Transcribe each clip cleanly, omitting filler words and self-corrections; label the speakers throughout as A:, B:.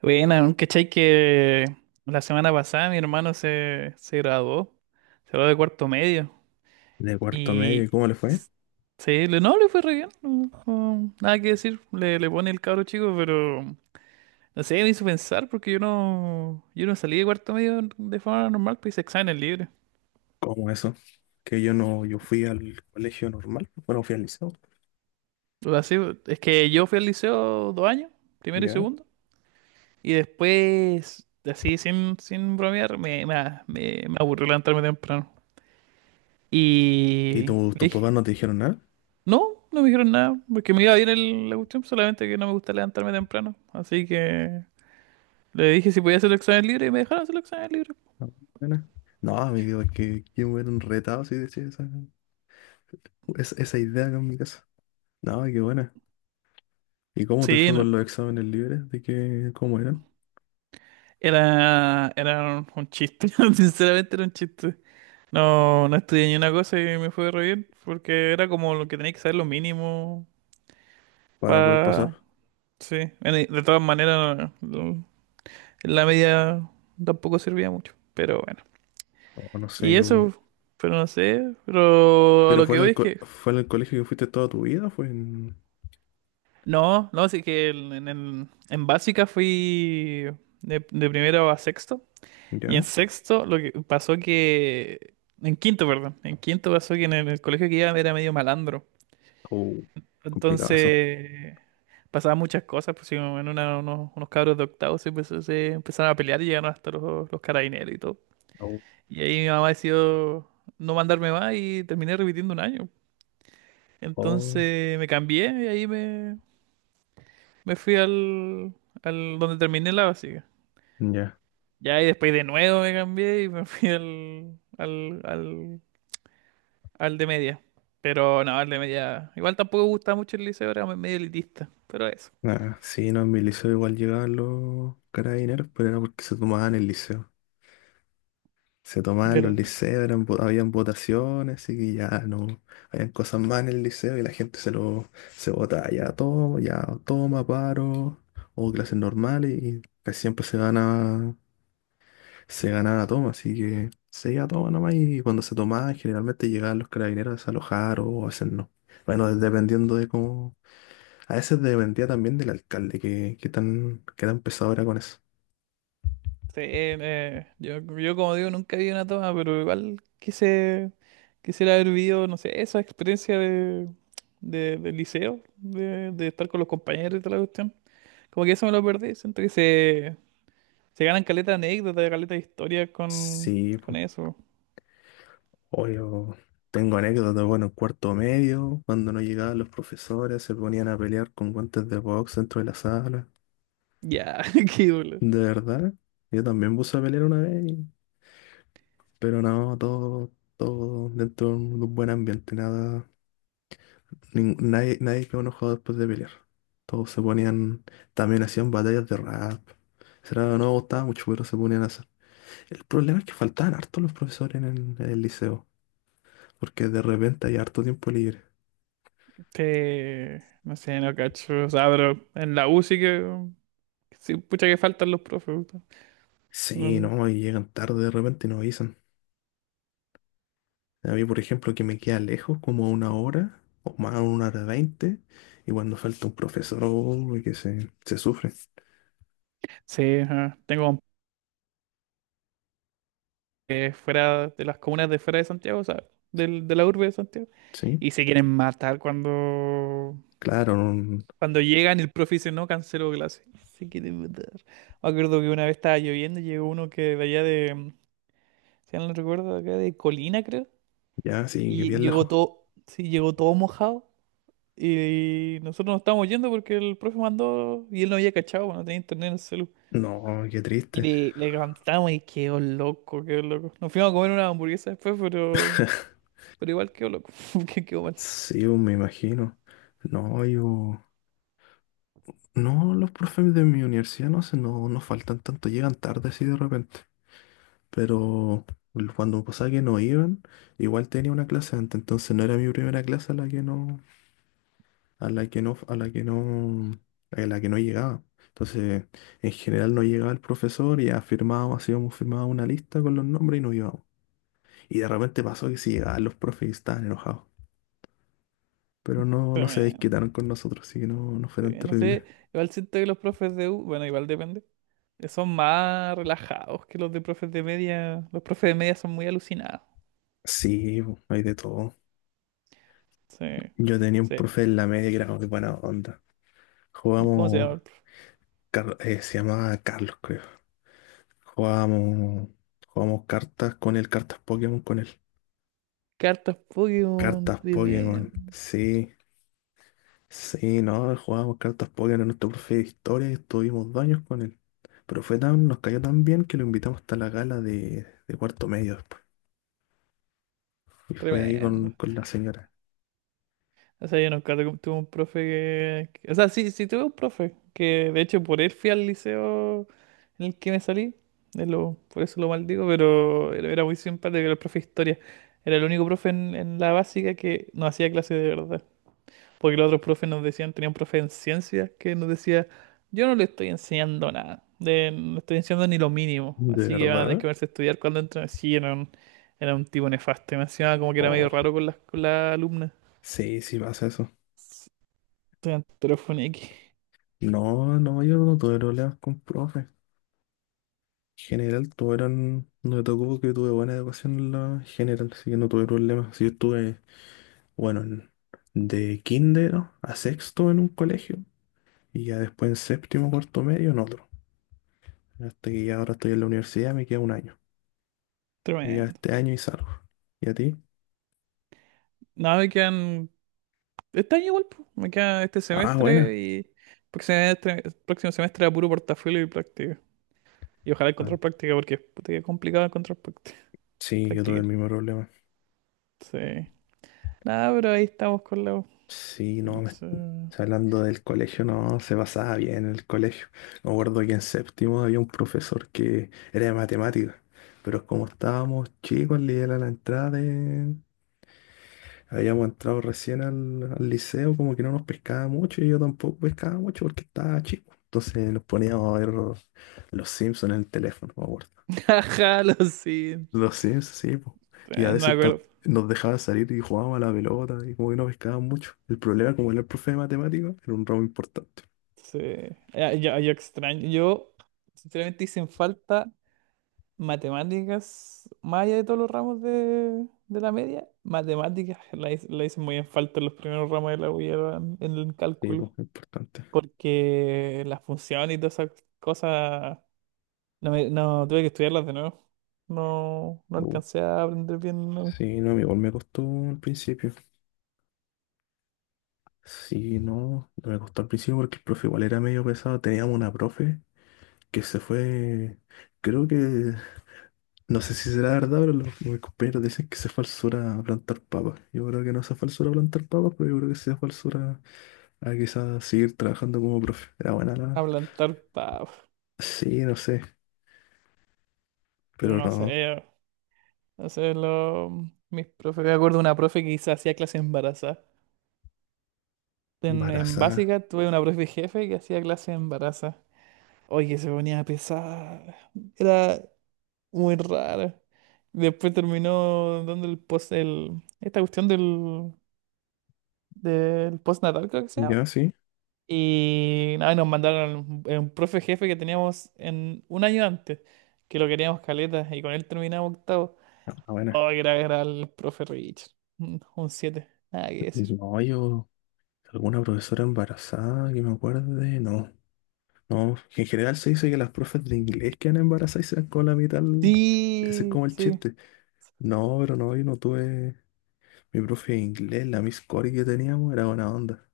A: Bueno, ¿cachai que la semana pasada mi hermano se graduó? Se graduó de cuarto medio.
B: De cuarto medio. ¿Y
A: Y
B: cómo le fue?
A: s- no, le fue re bien. No, nada que decir. Le pone el cabro chico, pero no sé, me hizo pensar porque yo no salí de cuarto medio de forma normal, pues hice exámenes libres.
B: ¿Cómo eso? Que yo no, yo fui al colegio normal, bueno, fui al liceo.
A: O sea, sí, es que yo fui al liceo dos años, primero y
B: ¿Ya?
A: segundo. Y después, así sin bromear, me aburrió levantarme temprano.
B: ¿Y
A: Y le
B: tus
A: dije,
B: papás no te dijeron nada?
A: no, no me dijeron nada, porque me iba bien la cuestión, solamente que no me gusta levantarme temprano. Así que le dije si podía hacer el examen libre y me dejaron hacer el examen libre.
B: No, nada. No, amigo, es que me hubieran retado si decía esa, esa idea acá en mi casa. No, qué buena. ¿Y cómo te
A: Sí,
B: fue
A: no,
B: con los exámenes libres? ¿De qué, cómo eran?
A: un chiste, sinceramente era un chiste. No, no estudié ni una cosa y me fue re bien, porque era como lo que tenía que saber lo mínimo
B: Para poder
A: para...
B: pasar.
A: Sí, bueno, y de todas maneras, la media tampoco servía mucho, pero bueno.
B: No, no sé,
A: Y
B: yo.
A: eso, pero no sé, pero a
B: ¿Pero
A: lo
B: fue
A: que
B: en
A: voy
B: el,
A: es que...
B: fue en el colegio que fuiste toda tu vida? ¿Fue en...
A: No, no, así que en básica fui de primero a sexto. Y en
B: ¿Ya?
A: sexto lo que pasó que... En quinto, perdón. En quinto pasó que en el colegio que iba era medio malandro.
B: Oh, complicado eso.
A: Entonces pasaban muchas cosas, pues sí, como en unos cabros de octavo se empezaron a pelear y llegaron hasta los carabineros y todo.
B: Oh,
A: Y ahí mi mamá decidió no mandarme más y terminé repitiendo un año.
B: oh.
A: Entonces me cambié y ahí me, me fui al, al donde terminé la básica.
B: Ya.
A: Ya, y después de nuevo me cambié y me fui al de media. Pero no, al de media. Igual tampoco me gusta mucho el liceo, era medio elitista. Pero eso.
B: Ah, sí, no, en mi liceo igual llegaban los carabineros, pero era porque se tomaban el liceo. Se tomaban los
A: ¿Verdad?
B: liceos, eran, habían votaciones, y que ya no, habían cosas más en el liceo y la gente se lo, se votaba, ya toma, paro, o clases normales, y casi siempre se gana, se ganaba toma, así que se iba a toma nomás, y cuando se tomaban generalmente llegaban los carabineros a desalojar o a hacer no. Bueno, dependiendo de cómo a veces dependía también del alcalde, que tan pesado era con eso.
A: Sí, yo como digo, nunca vi una toma, pero igual quisiera haber vivido, no sé, esa experiencia del liceo, de estar con los compañeros y toda la cuestión. Como que eso me lo perdí, siento que se ganan caleta de anécdotas, caleta de historias
B: Sí,
A: con
B: pues,
A: eso.
B: o yo tengo anécdotas, bueno, en cuarto medio, cuando no llegaban los profesores, se ponían a pelear con guantes de box dentro de la sala.
A: Ya, qué duro.
B: De verdad, yo también puse a pelear una vez, pero no, todo dentro de un buen ambiente, nada, nin- nadie, nadie quedó enojado después de pelear. Todos se ponían, también hacían batallas de rap. Será, no me gustaba mucho, pero se ponían a. El problema es que faltaban harto los profesores en el liceo, porque de repente hay harto tiempo libre.
A: No sé, no cacho. O sea, pero en la U sí que. Sí, pucha que faltan los profes. Puta.
B: Sí,
A: Mm,
B: no, y llegan tarde de repente y nos avisan. A mí, por ejemplo, que me queda lejos como a una hora o más una hora veinte, y cuando falta un profesor, uy, se sufre,
A: sí, ajá. Que fuera de las comunas de fuera de Santiago, o sea, de la urbe de Santiago.
B: ¿sí?
A: Y se quieren matar cuando.
B: Claro, no,
A: Cuando llegan, el profe dice, no, canceló clase. Se quieren matar. Me acuerdo que una vez estaba lloviendo y llegó uno que de allá de. Si no recuerdo, acá de Colina, creo.
B: ya, sí, que
A: Y
B: bien
A: llegó
B: lejos.
A: todo, sí, llegó todo mojado. Y nosotros nos estábamos yendo porque el profe mandó y él no había cachado, no tenía internet en el celu.
B: No, qué
A: Y
B: triste.
A: le cantamos y quedó loco, quedó loco. Nos fuimos a comer una hamburguesa después, pero igual quedó loco, porque quedó mal.
B: Sí, oh, me imagino. No, yo... No, los profes de mi universidad no, no, no faltan tanto, llegan tarde así de repente, pero cuando pasaba que no iban, igual tenía una clase antes, entonces no era mi primera clase a la que no, a la que no, a la que no, a la que no llegaba. Entonces, en general no llegaba el profesor y afirmábamos, hacíamos firmaba una lista con los nombres y no íbamos. Y de repente pasó que sí llegaban los profes y estaban enojados. Pero no, no se
A: Tremendo.
B: desquitaron con nosotros, así que no, no fue
A: Sí,
B: tan
A: no sé,
B: terrible.
A: igual siento que los profes de U, bueno, igual depende, son más relajados que los de profes de media. Los profes de media son muy alucinados.
B: Sí, po, hay de todo.
A: Sí, no
B: Yo tenía un
A: sé,
B: profe en la media que era muy buena onda.
A: ¿cómo se llama
B: Jugamos,
A: el profe?
B: Se llamaba Carlos, creo. Jugamos, jugamos cartas con él, cartas Pokémon con él.
A: Cartas Pokémon,
B: Cartas Pokémon,
A: tremendo.
B: sí, sí, no, jugábamos cartas Pokémon en nuestro profe de historia y estuvimos dos años con él. Pero fue tan, nos cayó tan bien que lo invitamos hasta la gala de cuarto medio después. Y fue ahí
A: Tremendo.
B: con la señora.
A: O sea, yo nunca tuve un profe que... que... O sea, sí, sí tuve un profe, que de hecho por él fui al liceo en el que me salí, por eso lo maldigo, pero era muy simpático, era el profe de historia. Era el único profe en la básica que nos hacía clase de verdad. Porque los otros profes nos decían, tenía un profe en ciencias que nos decía, yo no le estoy enseñando nada, no le estoy enseñando ni lo mínimo,
B: ¿De
A: así que van a tener
B: verdad?
A: que verse a estudiar cuando entren. Sí, era un tipo nefasto, y me encima como que era medio
B: Oh,
A: raro con las, con la alumna.
B: sí, sí pasa eso.
A: Estudiante de telefonía.
B: No, no, yo no tuve problemas con profe. En general tuvieron, no me tocó porque tuve buena educación en la general, así que no tuve problemas. Si yo estuve bueno, de kinder a sexto en un colegio y ya después en séptimo, cuarto medio en otro. Hasta que ya ahora estoy en la universidad, me queda un año. Me queda
A: Tremendo.
B: este año y salgo. ¿Y a ti?
A: No, me quedan. Este año igual, po. Me queda este
B: Ah, bueno.
A: semestre y. Próximo próximo semestre a puro portafolio y práctica. Y ojalá
B: Ah,
A: encontrar práctica porque puta que es complicado encontrar práctica.
B: sí, yo tuve el
A: Práctica.
B: mismo problema.
A: Sí. Nada, pero ahí estamos con la U.
B: Sí, no, me
A: Sí.
B: hablando del colegio, no, se pasaba bien en el colegio. Me acuerdo que en séptimo había un profesor que era de matemáticas, pero como estábamos chicos, le era la entrada de. Habíamos entrado recién al liceo, como que no nos pescaba mucho y yo tampoco pescaba mucho porque estaba chico. Entonces nos poníamos a ver Los Simpsons en el teléfono, me acuerdo.
A: Ajá, lo siento.
B: Los Sims sí, po. Y a
A: Tremendo, me
B: veces
A: acuerdo.
B: nos dejaba salir y jugábamos a la pelota y como que no pescaban mucho. El problema, como era el profe de matemáticas, era un ramo importante.
A: Sí. Ya, yo extraño. Yo, sinceramente, hice en falta. Matemáticas, más allá de todos los ramos de la media, matemáticas la hice muy en falta en los primeros ramos de la U y era en el
B: Sí, pues,
A: cálculo,
B: importante.
A: porque las funciones y todas esas cosas, no, no tuve que estudiarlas de nuevo. No, no
B: Uh,
A: alcancé a aprender bien no,
B: sí, no, igual me costó al principio. Sí, no, no me costó al principio porque el profe igual era medio pesado. Teníamos una profe que se fue, creo que, no sé si será verdad, pero los, mis compañeros dicen que se falsura plantar papas. Yo creo que no sea falsura plantar papas, pero yo creo que sea falsura a quizás seguir trabajando como profe. Era buena la...
A: a plantar,
B: Sí, no sé, pero
A: no
B: no.
A: sé, no sé, lo, mis profes, me acuerdo de una profe hacía clase embarazada. En
B: Embarazada.
A: básica tuve una profe jefe que hacía clase embarazada. Oye, se ponía pesada. Era muy rara. Después terminó dando el post, el, esta cuestión del, del postnatal creo que se llama.
B: Ya, sí.
A: Y nada, nos mandaron a un profe jefe que teníamos en un año antes, que lo queríamos caleta, y con él terminamos octavo.
B: Ah, bueno.
A: Oh, era, era el profe Richard. Mm, un siete, nada que decir.
B: No, yo... ¿Alguna profesora embarazada que me acuerde? No. No, en general se dice que las profes de inglés quedan embarazadas y se dan con la mitad. Al. Ese es
A: Sí,
B: como el
A: sí.
B: chiste. No, pero no, yo no tuve... Mi profe de inglés, la Miss Cory que teníamos, era buena onda.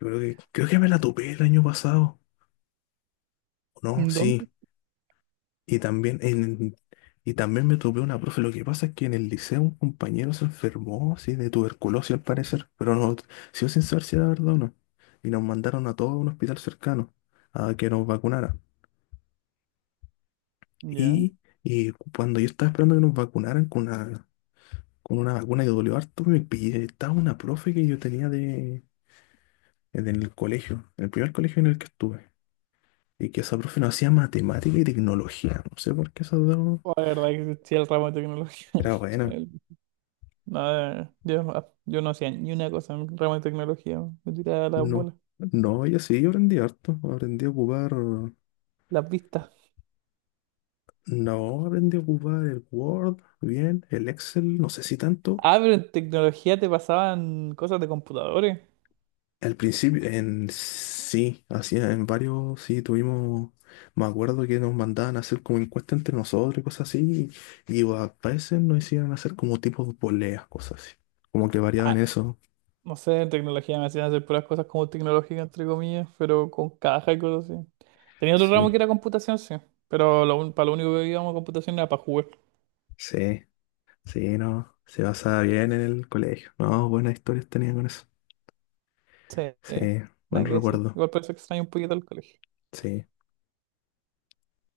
B: Yo creo que me la topé el año pasado, ¿o no?
A: ¿Dónde?
B: Sí. Y también, en, y también me topé una profe. Lo que pasa es que en el liceo un compañero se enfermó, sí, de tuberculosis al parecer. Pero no, sigo sin saber si era verdad o no. Y nos mandaron a todos a un hospital cercano a que nos vacunara.
A: Ya.
B: Y, y cuando yo estaba esperando que nos vacunaran con una vacuna que dolió harto, me pillé. Estaba una profe que yo tenía de, en el colegio, en el primer colegio en el que estuve. Y que esa profe no hacía matemática y tecnología. No sé por qué esa dos
A: Oh, la verdad que sí, el ramo de tecnología.
B: era buena.
A: No, yo no hacía ni una cosa en ramo de tecnología, me tiraba las
B: No,
A: bolas,
B: no, yo sí, yo aprendí harto. Aprendí a ocupar.
A: las vistas.
B: No, aprendí a ocupar el Word, bien, el Excel, no sé si tanto.
A: Ah, pero en tecnología te pasaban cosas de computadores.
B: Al principio, en sí, hacía en varios, sí, tuvimos. Me acuerdo que nos mandaban a hacer como encuestas entre nosotros y cosas así. Y a veces nos hicieron hacer como tipos de poleas, cosas así. Como que variaban
A: Ah,
B: eso.
A: no sé, en tecnología me hacían hacer puras cosas como tecnológicas, entre comillas, pero con caja y cosas así. Tenía otro ramo
B: Sí,
A: que era computación, sí, pero lo, para lo único que íbamos a computación era para jugar.
B: sí. Sí, no, se basaba bien en el colegio. No, buenas historias tenía con eso.
A: Sí,
B: Sí, buen
A: nada que decir.
B: recuerdo.
A: Igual por eso extraño un poquito el colegio.
B: Sí.